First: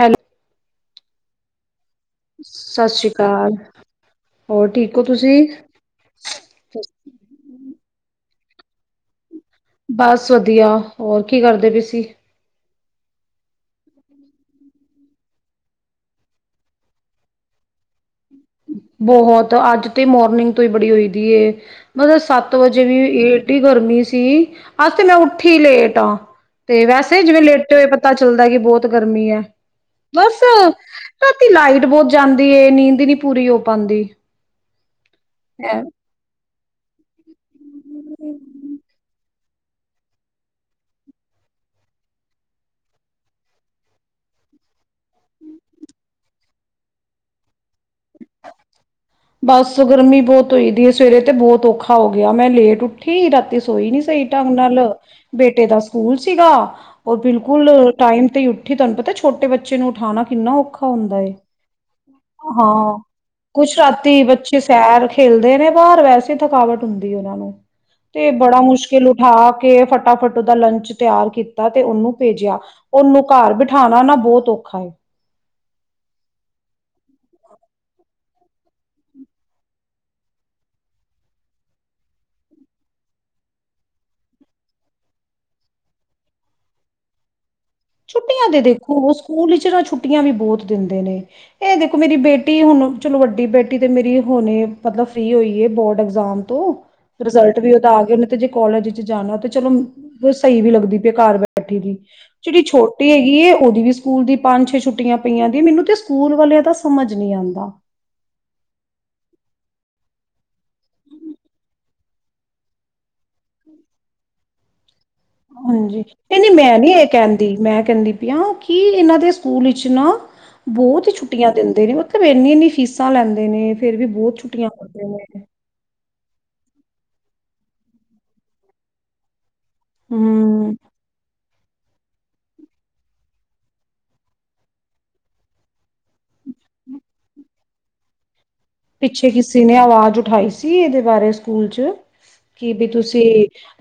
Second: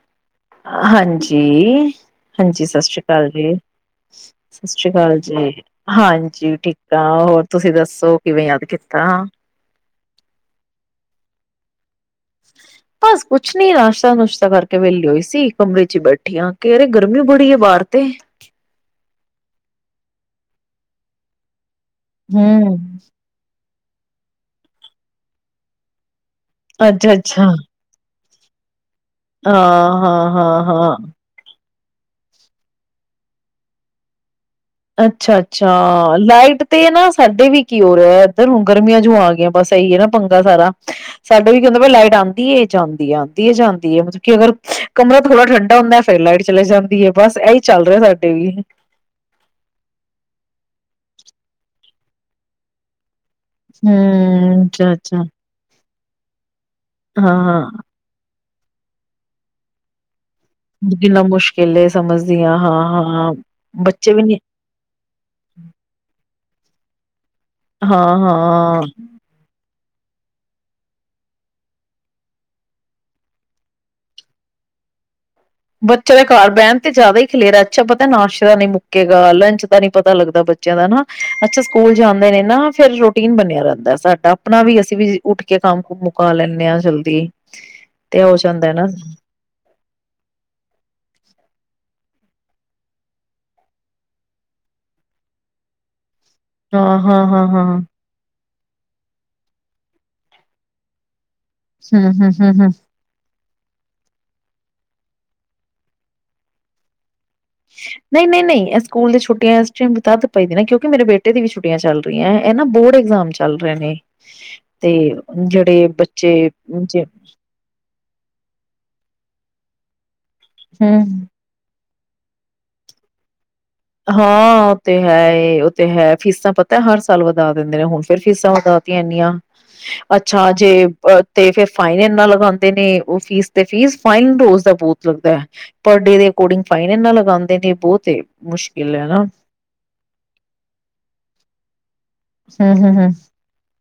Hello ਹਾਂਜੀ ਹਾਂਜੀ ਸਤਿ ਸ੍ਰੀ ਅਕਾਲ ਜੀ ਸਤਿ ਹੋਰ ਸ੍ਰੀ ਠੀਕ ਹੋ ਅਕਾਲ ਤੁਸੀਂ? ਜੀ ਹਾਂਜੀ ਠੀਕ ਆ ਹੋਰ ਤੁਸੀਂ ਦੱਸ ਸੋ ਕਿਵੇਂ ਯਾਦ ਕੀਤਾ ਬਸ ਵਧੀਆ ਹੋਰ ਕੀ ਕਰਦੇ ਪਇ ਸੀ ਬਸ ਕੁਛ ਨੀ ਨਾਸ਼ਤਾ ਨੁਸ਼ਤਾ ਕਰਕੇ ਵਿਹਲੀ ਹੋਈ ਸੀ ਕਮਰੇ ਚ ਹੀ ਬੈਠੀਆਂ ਆ ਕੇ ਰੇ ਗਰਮੀ ਬੜੀ ਹੈ ਬਾਹਰ ਤੇ ਬਹੁਤ ਅੱਜ ਤੇ ਮੋਰਨਿੰਗ ਤੋਂ ਹੀ ਬੜੀ ਹੋਈ ਦੀ ਏ ਮਤਲਬ ਸੱਤ ਹੂੰ, ਵਜੇ ਵੀ ਏਟੀ ਗਰਮੀ ਸੀ ਅੱਜ ਤੇ ਮੈਂ ਉੱਠੀ ਲੇਟ ਹਾਂ ਤੇ ਵੈਸੇ ਜਿਵੇਂ ਅੱਛਾ-ਅੱਛਾ, ਲੇਟੇ ਹੋਏ ਪਤਾ ਚੱਲਦਾ ਗ ਬਹੁਤ ਗਰਮੀ ਹੈ ਹਾਂ-ਹਾਂ, ਬਸ ਹਾਂ-ਹਾਂ। ਰਾਤੀ ਲਾਈਟ ਬਹੋਤ ਜਾਂਦੀ ਏ ਨੀਂਦ ਨੀ ਪੂਰੀ ਹੋ ਪਾਂਦੀ ਅੱਛਾ ਅੱਛਾ ਲਾਈਟ ਤੇ ਨਾ ਸਾਡੇ ਵੀ ਕੀ ਹੋਰਿਹਾ ਐਧਰ ਹੁਨ ਗਰਮੀਆਂ ਜੂ ਆ ਗਈਆਂ ਬਸ ਇਹੀ ਏ ਨਾ ਪੰਗਾ ਸਾਰਾ ਸਾਡਾ ਵੀ ਕੀ ਹੁੰਦਾ ਪਿਐ ਲਾਈਟ ਆਂਦੀ ਏ ਜਾਂਦੀ ਏ ਆਂਦੀ ਏ ਜਾਂਂਦੀ ਏ ਮਤਲਬ ਕਿ ਅਗਰ ਕਮਰਾ ਥੋੜ੍ਹਾ ਠੰਡਾ ਹੁੰਦਾ ਫਿਰ ਲਾਈਟ ਚਲੇ ਜਾਂਦੀ ਏ ਬਸ ਇ ਚੱਲ ਰਿਹਾ ਸਾਡੇ ਵੀ ਬਸ ਗਰਮੀ ਬਹੋਤ ਹੋਈ ਦੀ ਏ ਸਵੇਰੇ ਤੇ ਬਹੋਤ ਔਖਾ ਹੋ ਗਿਆ ਮੈਂ ਲੇਟ ਉੱਠੀ ਰਾਤੀ ਤੇ ਸੋਈ ਨਿ ਸਹੀ ਢੰਗ ਹੂੰ। ਨਾਲ ਅੱਛਾ-ਅੱਛਾ, ਬੇਟੇ ਦਾ ਸਕੂਲ ਸੀਗਾ ਉਹ ਹਾਂ ਬਿਲਕੁਲ ਟਾਈਮ ਤੇ ਤੁਹਾਨੂੰ ਪਤਾ ਛੋਟੇ ਬੇਚੇ ਨੂੰ ਉਠਾਣਾ ਕਿੰਨਾ ਮੁਸ਼ਕਿਲ ਸਮਝਦੀ ਹਾਂ ਹਾਂ ਹਾਂ ਕੁਛ ਰਾਤੀ ਬੱਚੇ ਸੈਰ ਖੇਲਦੇ ਨੇ ਬਾਹਰ ਵੈਸੇ ਥਕਾਵਟ ਹੁੰਦੀਆਂ ਤੇ ਬੜਾ ਹਾਂ-ਹਾਂ। ਮੁਸ਼ਕਿਲ ਉਠਾ ਤੇ ਫਟਾਫਟ ਉਹਦਾ ਲੰਚ ਤਿਆਰ ਕੀਤਾ ਤੇ ਉਹਨੂੰ ਭੇਜਿਆ ਉਹਨੂੰ ਘਰ ਬਿਠਾਨਾ ਨਾ ਬਹੋਤ ਔਖਾ ਏ ਬੱਚੇ ਘਰ ਬਹਿਨ ਤੇ ਜ਼ਿਆਦਾ ਹੀ ਖਲੇਰ ਅੱਛਾ ਪਤਾ ਨਾਸ਼ਤਾ ਨੇ ਮੁੱਕੇਗਾ ਲੰਚ ਦਾ ਨੀ ਪਤਾ ਲੱਗਦਾ ਬੱਚਿਆਂ ਦਾ ਨਾ ਅੱਛਾ ਸਕੂਲ ਜਾਂਦੇ ਨੇ ਨਾ ਫੇਰ ਰੂਟੀਨ ਬਣਿਆ ਰਹਿੰਦਾ ਸਾਡਾ ਆਪਣਾ ਵੀ ਅਸੀਂ ਵੀ ਉੱਠ ਕੇ ਕੰਮ ਮੁਕਾ ਲੈਂਦੇ ਹਾਂ ਜਲਦੀ ਹੋ ਛੁੱਟੀਆਂ ਤੇ ਜਾਂਦਾ ਨਾ ਦੇਖੋ ਸਕੂਲ ਚ ਨਾ ਛੁੱਟੀਆਂ ਵੀ ਬਹੋਤ ਦਿੰਦੇ ਨੇ ਇਹ ਦੇਖੋ ਮੇਰੀ ਬੇਟੀ ਹੁਨ ਚਲੋ ਵੱਡੀ ਬੇਟੀ ਤੇ ਮੇਰੀ ਹੁਨੇ ਮਤਲਬ ਫ੍ਰਰੀ ਹੋਈ ਏ ਬੋਰਡ ਐਗਜ਼ਾਮ ਹਾਂ ਹਾਂ ਹਾਂ ਰਿਜਲਟ ਹਾਂ ਵੀ ਉਹਦਾ ਆ ਗਯਾ ਤੇ ਜੇ ਕੋਾਲਜ ਵਿੱਚ ਜਾਨਾ ਤੇ ਚਲੋ ਸਹੀ ਵੀ ਲੱਗਦੀ ਪਈ ਇ ਘਰ ਬੈ ਠੀ ਦੀ [unintelligible] ਹਮ ਹਮ ਹਮ ਜਿਹੜੀ ਹਮ ਛੋਟੀ ਹੈਗੀ ਏ ਉਹਦੀ ਵੀ ਸਕੂਲ ਦੀ ਪੰਜ ਛੇ ਛੁੱਟੀਆਂ ਪਈਆਂ ਦੀਐ ਮੈਨੂੰ ਤੇ ਸਕੂਲ ਵਾਲਿਆਂ ਦਾ ਸਮਝ ਨਹੀਂ ਆਉਂਦਾ ਨਹੀਂ ਨਹੀਂ ਨਹੀਂ ਐ ਸਕੂਲ ਦੇ ਛੁ ਟੀਆਂ ਤੱਦ ਪਾਈਦੇ ਨੇ ਕਿਉਕਿ ਮੇਰੇ ਬੇਟੇ ਦੀ ਵੀ ਛੱਟਿਆਂ ਚੱਲ ਇਹ ਨਾ ਬੋਰਡ ਐਗਜ਼ਾਮ ਚੱਲ ਰਹੇ ਨੇ ਤੇ ਜਿਹੜੇ ਹਾਂਜੀ, ਨਈ-ਨਈ ਬੱਚੇ ਮੈਂ ਨੀ ਏ ਕੇਂਦੀ ਮੈਂ ਕੇਂਦੀ ਪੀ ਆਂ ਕੀ ਏਨਾਂ ਦੇ ਸ ਸਕੂਲ ਇਚ ਨਾ ਬੌਤ ਈ ਹਮ ਛੁੱਟੀਆਂ ਦਿੰਦੇ ਨੇ ਉ ਏਨੀ-ਏਨੀ ਫੀਸਾਂ ਲੈਂਦੇ ਨੇ ਫੇਰ ਵੀ ਬਹੁਤ ਛੁੱਟੀਆਂ ਹਾਂ ਔ ਤੇ ਕਰਦੇ ਹੈ ਨੇ ਏ ਔ ਤੇ ਹੈ ਫੀਸਾਂ ਪਤਾ ਏ ਹਰ ਸਾਲ ਵਧਾ ਦਿੰਦੇ ਨੇ ਹੁਨ ਫੇਰ ਫੀਸਾਂ ਵਧਾਤੀਆਂ ਏਂਨੀਆਂ। ਅੱਛਾ ਜੇ ਹੂੰ, ਅ ਤੇ ਫੇਰ ਫਾਈਨ ਏਨਾ ਲਗਾਂਦੇ ਨੇ ਔ ਫੀਸ ਤੇ ਫੀਸ ਫਾਈਨ ਰੋਜ਼ ਦਾ ਬੌਤ ਲੱਗਦੈ, ਪਰ ਡੇ ਦੇ ਅਕੋਡਿੰਗ ਫਾਈਨ ਏਨਾ ਲਗਾਂਦੇ ਨੇ ਬੌਤ ਏ ਮੁਸ਼ਕਿਲ ਐ ਨਾ। ਪਿੱਛੇ ਕਿਸੀ ਨੇ ਆਵਾਜ ਉਠਾਈ ਸੀ ਏਦੇ ਬਾਰੇ ਸਕੂਲ ਚ ਕਿ ਹੂੰ, ਬੀ ਹੂੰ, ਹੂੰ, ਤੁਸੀ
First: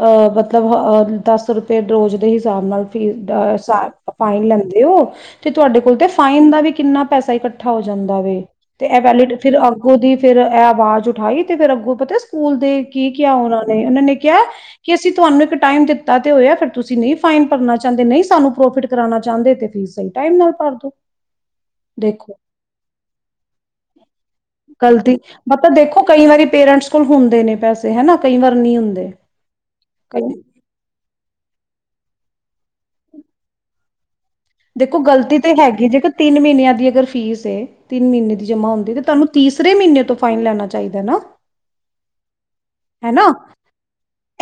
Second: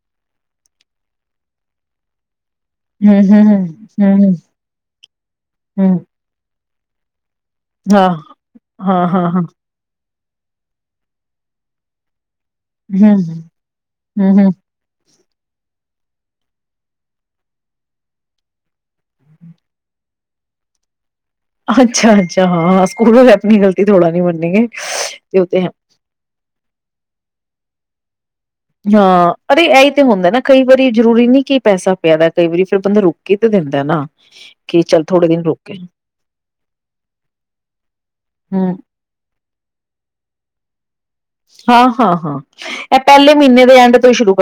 ਅ ਮਤਲਬ ਅ ਦਸ ਰੁਪਏ ਰੋਜ ਦੇ ਹਿਸ ਹਿਸਾਬ ਨਾਲ ਫੀ ਹੂੰ, ਹੂੰ, [unintelligible] ਹੂੰ, ਹੂੰ, ਫਾਈਨ ਲੈਂਦੇ ਔ ਤੇ ਤੁਆਡੇ ਕੋਲ ਹੂੰ, ਤੇ ਫਾਈਨ ਦਾ ਵੀ ਕਿੰਨਾ ਪੈਸਾ ਇਕੱਠਾ ਹੋ ਹਾਂ, ਜਾਂਦਾ ਵੈ ਤੇ ਏਹ ਹਾਂ, ਹਾਂ, ਵੈਲੀਡ ਹਾਂ। ਫਿਰ ਅ ਉਹਦੀ ਫੇਰ ਐ ਆਵਾਜ ਉਠਾਈ ਤੇ ਫੇਰ ਅੱਗੋਂ ਪਤਾ ਸ ਸਕੂਲ ਦੇ ਕੀ ਹੂੰ, ਕੇਆ ਹੂੰ, ਔਨਾਂ ਨੇ ਔਨਾਂ ਨੇ ਹੂੰ, ਕਿਆ ਹੂੰ, ਕਿ ਅਸੀਂ ਤੁਆਨੂੰ ਇੱਕ ਟਾਈਮ ਦਿੱਤ ਕੀਤਾ ਤੇ ਹੋਏਆ ਫੇਰ ਤੁਸੀਂ ਨਈ ਫਾਈਨ ਭਰਨਾ ਚਾਂਦੇ, ਨਈ ਸਾਨੂੰ ਪ੍ਰੋਫਿਟ ਕਰਾਨਾ ਚਾਂਦੇ ਤੇ ਫੀ ਸਈ ਟਾਈਮ ਨਾਲ ਭਰ ਦੋ। ਅੱਛਾ, ਦੇਖੋ ਅੱਛਾ ਹਾਂ ਸੁਕੂਲ ਵਾਲੇ ਆਪਨੀ ਗਲਤੀ ਥੋੜ੍ਹਾ ਨੀ ਮੰਨਨੀ। ਗਲਤੀ, ਮਤਬ ਦੇਖੋ ਕਈ ਵਾਰੀ ਪੇਰੇਂਟਸ ਕੋਲ ਹੁੰਦੇ ਨੇ ਪੈਸੇ ਹੈ ਨਾ। ਹਾਂ, ਅਰੇ ਐਈ ਤੇ ਹੁੰਦੈ ਨਾ ਕਈ ਵਾਰੀ ਜਰੂਰੀ ਨੀ ਕਿ ਪੈਸਾ ਪੇਆਰਾ। ਕਈ ਵਾਰੀ ਫਿਰ ਬੰਦਾ ਰੁਕ ਕੇ ਤੇ ਦੇਂਦਾ ਏ ਨਾ। ਕਿ ਦੇਖੋ ਚੱਲ ਥੋੜੇ ਗਲਤੀ ਦਿਨ ਤੇ ਰੁਕ ਕੇ ਹੈਗੀ, ਜੇਕਰ ਤਿੰਨ ਮ੍ਹੀਨੇਆਂ ਦੀ ਅਗਰ ਫੀਸ ਏ, ਤਿੰਨ ਮ੍ਹੀਨੇ ਦੀ ਜਮਾ ਹੂੰ, ਹੁੰਦੀ ਤੇ ਤੁਆਨੂੰ ਤੀਸਰੇ ਮ੍ਹੀਨੇ ਤੋਂ ਫਾਈਨ ਲੈਨਾ ਚਾਈਦੈ ਨਾ। ਹਾਂ, ਹਾਂ, ਹਾਂ। ਹੈ ਨਾ,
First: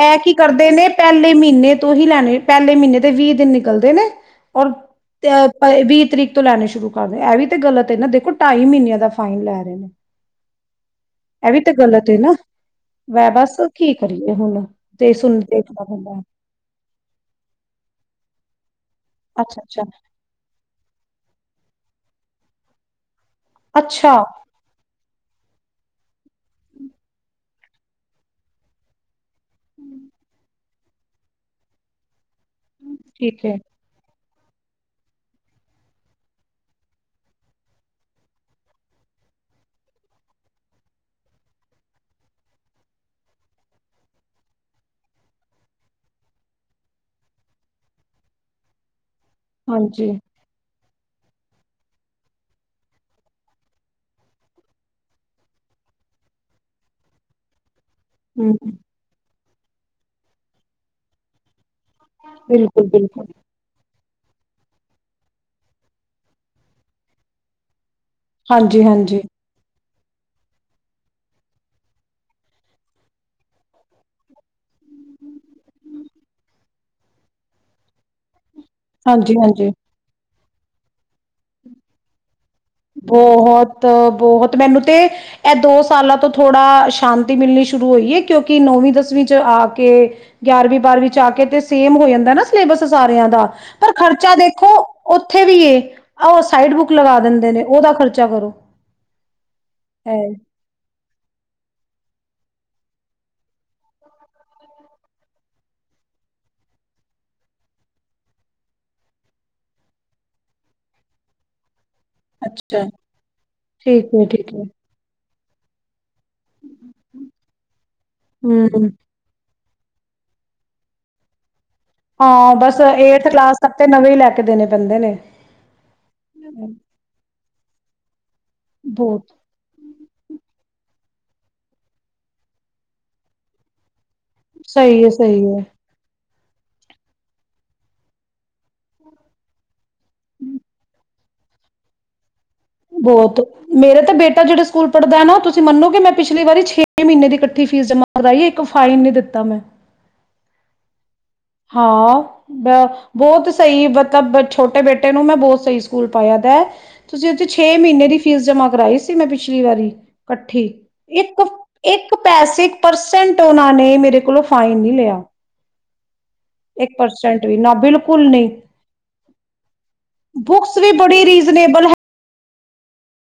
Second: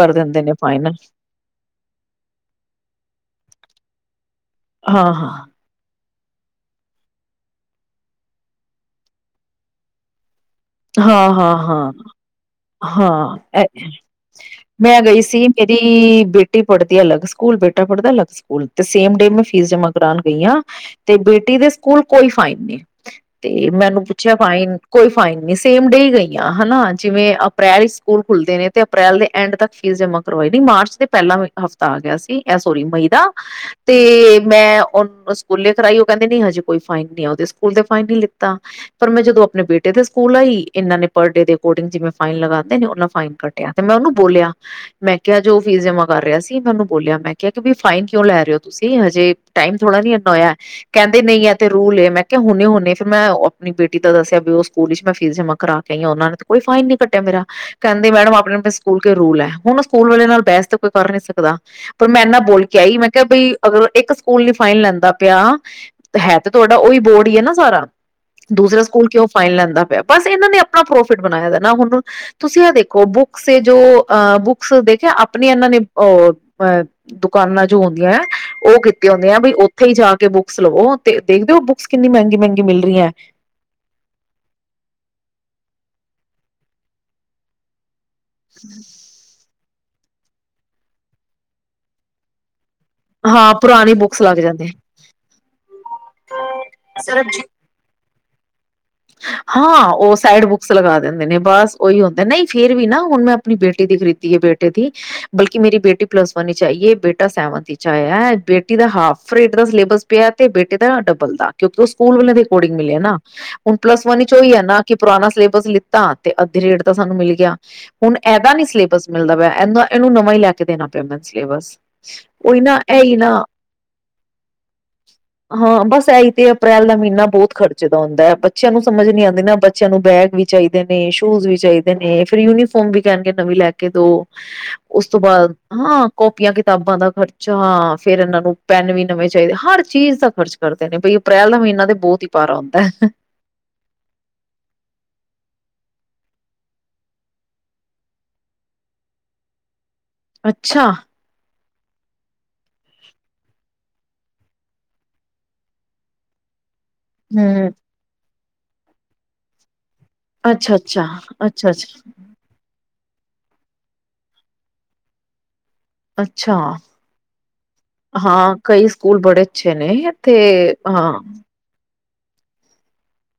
ਐ ਕੀ ਦਿੰਦੇ ਕਰਦੇ ਨੇ ਫਾਈਨਲ ਪੈਲੇ ਮ੍ਹੀਨੇ ਤੋਂ ਹੀ ਲੈਨੇ, ਪੈਲੇ ਮ੍ਹੀਨੇ ਦੇ ਵੀਹ ਦਿਨ ਨਿਕਲਦੇ ਨੇ ਓਰ ਹਾਂ-ਹਾਂ। ਪਰ ਵੀਹ ਤਰੀਕ ਤੋਂ ਲੈਨੇ ਸ਼ੁਰੂ ਕਰਦੇ। ਐ ਵੀ ਏ ਗਲਤ ਏ ਨਾ, ਦੇਖੋ ਢਾਈ ਮ੍ਹੀਨੇਆਂ ਦਾ ਫਾਈਨ ਲੈ ਰਏ ਨੇ। ਹਾਂ, ਇਹ ਹਾਂ, ਵੀ ਤੇ ਹਾਂ, ਗਲਤ ਹੈ ਨਾ ਹਾਂ। ਵੈ ਹਾਂ, ਬਸ ਐ ਕੀ ਕਰੀਏ ਹੁਣ ਮੈਂ ਤੇ ਗਈ ਸੁਣ ਸੀ। ਦੇਖਣਾ ਪੈਂਦਾ ਮੇਰੀ ਬੇਟੀ ਪੜ੍ਹਦੀ ਅਲੱਗ ਸੁਕੂਲ ਬੇਟਾ ਪੜ੍ਹਦਾ ਅਲੱਗ ਸੁਕੂਲ [inaudible] ਤੇ ਸੇਮ ਡੇ ਮੈਂ ਅੱਛਾ ਫੀਸ ਅੱਛਾ ਜਮਾ ਕਰਾਨ ਗਈ ਆਂ, ਤੇ ਬੇਟੀ ਦੇ ਸੁਕੂਲ ਕੋਈ ਫਾਈਨ ਨੀ ਤੇ ਮੈਨੂੰ ਅੱਛਾ ਪੁੱਛਿਆ, ਫਾਈਨ ਕੋਈ ਫਾਈਨ ਨੀ। ਸੇਮ ਡੇ ਗਈਆਂ ਹੈ ਨਾ। ਜਿਵੇਂ ਅਪ੍ਰੈਲ ਈਚ ਸਕੂਲ ਖੁੱਲਦੇ ਨੇ ਤੇ ਅਪ੍ਰੈਲ ਦੇ ਐਂਡ ਤੱਕ ਫੀਸ ਜਮ੍ਹਾਂ ਕਰਵਾਈ ਦੀ ਮਾਰਚ, ਤੇ ਪਹਿਲਾਂ ਹਫ਼ਤਾ ਆ ਗਿਆ ਸੀ। ਇਹ ਸੋਈ ਭਈ ਦਾ ਠੀਕ ਹੈ ਤੇ' ਮੈਂ ਓਹ ਸਕੂਲੇ ਕਰਾਈ ਓਹ ਕਹਿੰਦੇ ਨੀ ਹਜੇ ਕੋਈ ਫਾਈਨ ਨੀ ਏ। ਓਹਦੇ ਸਕੂਲ ਤੇ ਫਾਈਨ ਨੀ ਲਿੱਤਾ, ਪਰ ਮੈਂ ਜਦੋਂ ਅਪਨੇ ਬੇਟੇ ਦੇ ਸਕੂਲ ਆਈ, ਇਹਨਾਂ ਨੇ ਪਰ ਡੇ ਦੇ ਅਕੋਰਡਿੰਗ ਜਿਵੇਂ ਫਾਈਨ ਲਗਾਦੇਂ ਨੇ ਓਹਨਾਂ ਫਾਈਨ ਕੱਡਿਆ, ਤੇ ਮੈਂ ਓਹਨੂੰ ਬੋਲਿਆ, ਮੈਂ ਕਿਹਾ ਜੋ ਫੀਸ ਜਮਾ ਕਰ ਰਿਹਾ ਸੀ। ਮੈਂ ਉਹਨੂੰ ਬੋਲਿਆ ਮੈਂ ਕਿਹਾ, ਭਿ ਫਾਈਨ ਕਿਉਂ ਲੈ ਰਹੇ ਹੋ ਤੁਸੀਂ ਹਜੇ ਟਾਈਮ ਥੋੜਾ ਹਾਂਜੀ ਨੀ ਅੱਧਾ ਹੋਇਆ ਕਹਿੰਦੇ ਨਹੀਂ ਐ ਤੇ ਰੂਲ ਏ ਮੈਂ ਕਿਆ ਹੁਣੇੇ ਹੁਣੇ ਫਿਰ ਮੈਂ ਆਪਣੀ ਬੇਟੀ ਦਾ ਦੱਸਿਆ, ਵੀ ਓਹ ਸਕੂਲ ਵਿੱਚ ਮੈਂ ਫੀਸ ਜਮਾਂ ਕਰਾ ਕੇ ਆਈ ਆ ਓਹਨਾਂ ਨੇ ਤਾਂ ਕੋਈ ਫਾਈਨ ਨੀ ਕੱਟਿਆ ਮੇਰਾ ਕਹਿੰਦੇ? ਮੈਡਮ ਹੂੰ ਆਪਣੇ ਆਪਣੇ ਸਕੂਲ ਕੇ ਰੂਲ ਹੈਂ। ਹੁਣ ਸਕੂਲ ਵਾਲਿਆਂ ਨਾਲ ਬਹਿਸ ਤੇ ਕੋਈ ਕਰ ਨੀ ਸਕਦਾ। ਪਰ ਮੈਂ ਇੰਨਾ ਬੋਲ ਕੇ ਬਿਲਕੁਲ ਆਈ, ਮੈਂ ਕਿਹਾ ਬਿਲਕੁਲ ਭਈ ਅਗਰ ਇੱਕ ਸਕੂ ਸਕੂਲ ਨੀ ਫਾਈਨ ਲੈਂਦਾ ਪਿਆ, ਤ ਹੈਂ ਤੇ ਤੁਹਾਡਾ ਓਹੀ ਬੋਰਡ ਈਏ ਨਾ ਸਾਰਾ ਹਾਂਜੀ ਦੂਸਰਾ ਸਕੂਲ ਹਾਂਜੀ ਕਿਓੰ ਫਾਈਨ ਲੈਂਦਾ ਪਿਆ ਤੇ ਇੱਨਾਂ ਨੇ ਅਪਣਾ ਪ੍ਰੋਫਿਟ ਬਣਾਇਦਾਏ, ਨਾ ਹੁਣ ਤੁਸੀਂ ਇਹ ਵੇਖੋ ਬੁਕਸ ਏ ਜੋ ਅ ਬੁਕਸ ਦੇਖਿਆ, ਅਪਣੀ ਇਹਨਾਂ ਨੇ ਦੁਕਾਨਾਂ ਜੋ ਹੁੰਂਦੀਆਂ ਏ ਓਹ ਕੀਤੇ ਹਾਂਜੀ ਹੁੰਦੀਆਂ, ਭਈ ਹਾਂਜੀ ਓੱਥੇ ਹੀ ਜਾ ਕੇ ਬੁੱਕ ਸਲੋ ਬਹੁਤ, ਬਹੁਤ ਮੈਨੂੰ ਤੇ' ਇਹ ਦੋ ਸਾਲਾਂ ਤੋਂ ਥੋੜਾ ਸ਼ਾਂਤੀ ਮਿਲਣੀ ਸ਼ੁਰੂ ਹੋਈ ਐ ਕਿਉਂਕਿ ਨੌਵੀਂ ਦਸਵੀਂ ਚ ਆ ਕੇ ਗਿਆਰਵੀਂ ਬਾਰਵੀਂ ਚ ਆ ਕੇ ਤੇ ਸੇਮ ਹੋ ਜਾਂਦਾ ਨਾ ਸਿਲੇਬਸ ਸਾਰਿਆਂ ਦਾ ਹਾਂ ਪਰ ਪੁਰਾਣੀ ਬੁੱਕਸ ਖਰਚਾ ਦੇਖੋ ਉੱਥੇ ਵੀ ਏ ਉਹ ਸਾਈਡ ਬੁੱਕ ਲਗਾ ਸਰਬਜੀਤ ਦਿੰਦੇ ਨੇ ਉਹਦਾ ਖਰਚਾ ਕਰੋ ਹਾਂ ਉਹ ਹੈ ਸਾਈਡ ਬੁਕਸ ਲਗਾ ਦਿੰਦੇ ਨੇ ਬਸ ਓਹੀਓ ਹੁੰ ਨਹੀਂ ਫੇਰ ਵੀ ਨਾ ਹੁਣ ਮੈਂ ਆਪਣੀ ਬੇਟੀ ਦੀ ਖਰੀਦੀ ਹੈ ਬੇਟੇ ਦੀ ਬਲਕਿ ਮੇਰੀ ਬੇਟੀ ਪਲੱਸ ਵਨ ਆਈਏ ਬੇਟਾ ਸੈਵਨਥ ਵਿਚ ਆਇਆ ਬੇਟੀ ਦਾ ਹਾਫਰੇਟ ਦਾ ਸਿਲੇਬਸ ਪਿਆ ਤੇ ਇਦਾ ਡਬਲ ਦਾ ਕਿਉਂਕਿ ਉਸ ਸਕੂਲ ਦੇ ਅਕੋਰਡਿੰਗ ਅੱਛਾ ਮਿਲਿਆ ਨਾ ਹੁਣ ਪਲੱਸ ਵਨ ਚ ਓਹੀ ਹੈ ਨਾ ਕਿ ਪੁਰਾਣਾ ਸਿਲੇ ਬਸ ਲਿੱਤਾ ਤੇ ਅੱਧੇ ਰੇਟ ਤਾਂ ਸਾਨੂੰ ਮਿਲ ਗਿਆ ਹੁਣ ਇਹਦਾ ਨੀ ਹੂੰ ਸਿਲੇਬਸ ਮਿਲਦਾ ਪਿਆ ਇਹਦਾ ਇਹਨੂੰ ਨਵਾਂ ਹੀ ਲੈ ਕੇ ਦੇਣਾ ਪਿਆ ਮੈਨੂੰ ਸਿਲੇਬਸ ਹਾਂ ਉਹੀ ਬਸ ਨਾ ਇਹੀ ਏਠਥ ਨਾ ਕਲਾਸ ਤਕ ਤੇ ਨਵੇਂ ਹੀ ਲੈ ਕੇ ਦੇਣੇ ਪੈਂਦੇ ਨੇ ਹਾਂ ਬਸ ਇਹੀ ਤੇ ਅਪ੍ਰੈਲ ਦਾ ਮਹੀਨਾ ਬਹੁਤ ਖਰਚੇ ਦਾ ਹੁੰਦਾ ਬੱਚਿਆਂ ਨੂੰ ਸਮਝ ਨੀ ਬਹੁਤ ਆਉਂਦੀ ਨਾ ਬੱਚਿਆਂ ਨੂੰ ਬੈਗ ਵੀ ਚਾਹੀਦੇ ਤੇ ਸ਼ੂਜ ਵੀ ਚਾਹੀਦੇ ਨੇ ਫੇਰ ਯੂਨੀਫੋਰਮ ਵੀ ਕਹਿਣਗੇ ਨਵੀਂ ਲੈ ਕੇ ਦੋ ਸਹੀ ਉਸ ਹੈ ਤੋਂ ਸਹੀ ਬਾਅਦ ਹੈ ਹਾਂ ਕੋਪੀਆਂ ਕਿਤਾਬਾਂ ਦਾ ਖਰਚਾ, ਫੇਰ ਇਹਨਾਂ ਨੂੰ ਪੈੱਨ ਵੀ ਨਵੇਂ ਚਾਹੀਦੇ, ਹਰ ਚੀਜ਼ ਖਰਚ ਕਰਦੇ ਨੇ ਬਈ ਅਪ੍ਰੈਲ ਦਾ ਮਹੀਨਾ ਤੇ ਬਹੁਤ ਹੀ ਭਾਰਾ ਹੁੰਦਾ ਹੈ ਬਹੁਤ। ਮੇਰੇ ਤਾਂ ਬੇਟਾ ਜਿਹੜੇ ਸਕੂਲ ਪੜ੍ਹਦਾ ਨਾ ਤੁਸੀਂ ਤੁਸੀਂ ਮੰਨੋ ਗੇ ਮੈਂ ਪਿਛਲੀ ਵਾਰੀ ਛੇ ਮਹੀਨੇ ਦੀ ਇਕੱਠੀ ਫੀਸ ਜਮਾਂ ਕਰਾਈ ਏ ਇੱਕ ਫਾਈਨ ਨੀ ਦਿੱਤਾ ਮੈਂ ਅੱਛਾ ਹਾਂ ਬ ਬਹੁਤ ਸਹੀ ਮਤਲਬ ਛੋਟੇ ਬੇਟੇ ਨੂੰ ਮੈਂ ਬਹੁਤ ਸਹੀ ਸਕੂਲ ਪਾਇਆ ਦੈ ਤੁਸੀਂ ਉੱਥੇ ਹਮ ਛੇ ਮਹੀਨੇ ਦੀ ਫੀਸ ਜਮ੍ਹਾਂ ਕਰਵਾਈ ਸੀ ਮੈਂ ਪਿਛਲੀ ਵਾਰੀ ਇਕੱਠੀ, ਅੱਛਾ ਅੱਛਾ ਇੱਕ ਅੱਛਾ ਅੱਛਾ ਇੱਕ ਪੈਸੇ ਪਰਸੈਂਟ ਉਹਨਾਂ ਨੇ ਮੇਰੇ ਕੋਲੋਂ ਫਾਈਨ ਨਹੀਂ ਲਿਆ ਅੱਛਾ! ਇੱਕ ਪਰਸੈਂਟ ਵੀ ਨਾ ਬਿਲਕੁਲ ਨਹੀਂ ਹਾਂ, ਕਈ ਸਕੂਲ ਬੜੇ ਅੱਛੇ ਨੇ ਤੇ ਬੁੱਕਸ ਵੀ ਹਾਂ ਬੜੀ ਰੀਜ਼ਨੇਬਲ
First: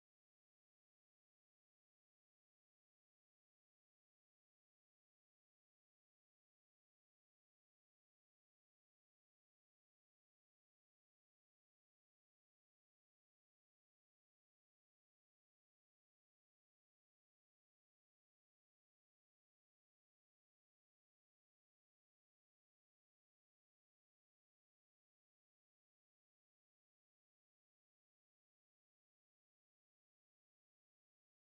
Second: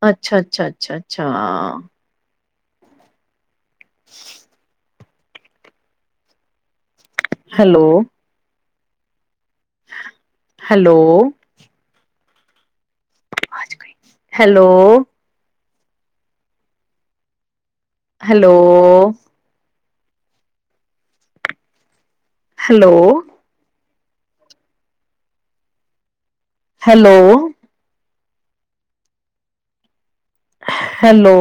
ਅੱਛਾ ਅੱਛਾ ਅੱਛਾ ਅੱਛਾ [unintelligible] hello hello [unintelligible] hello hello. Hello. Hello. Hello.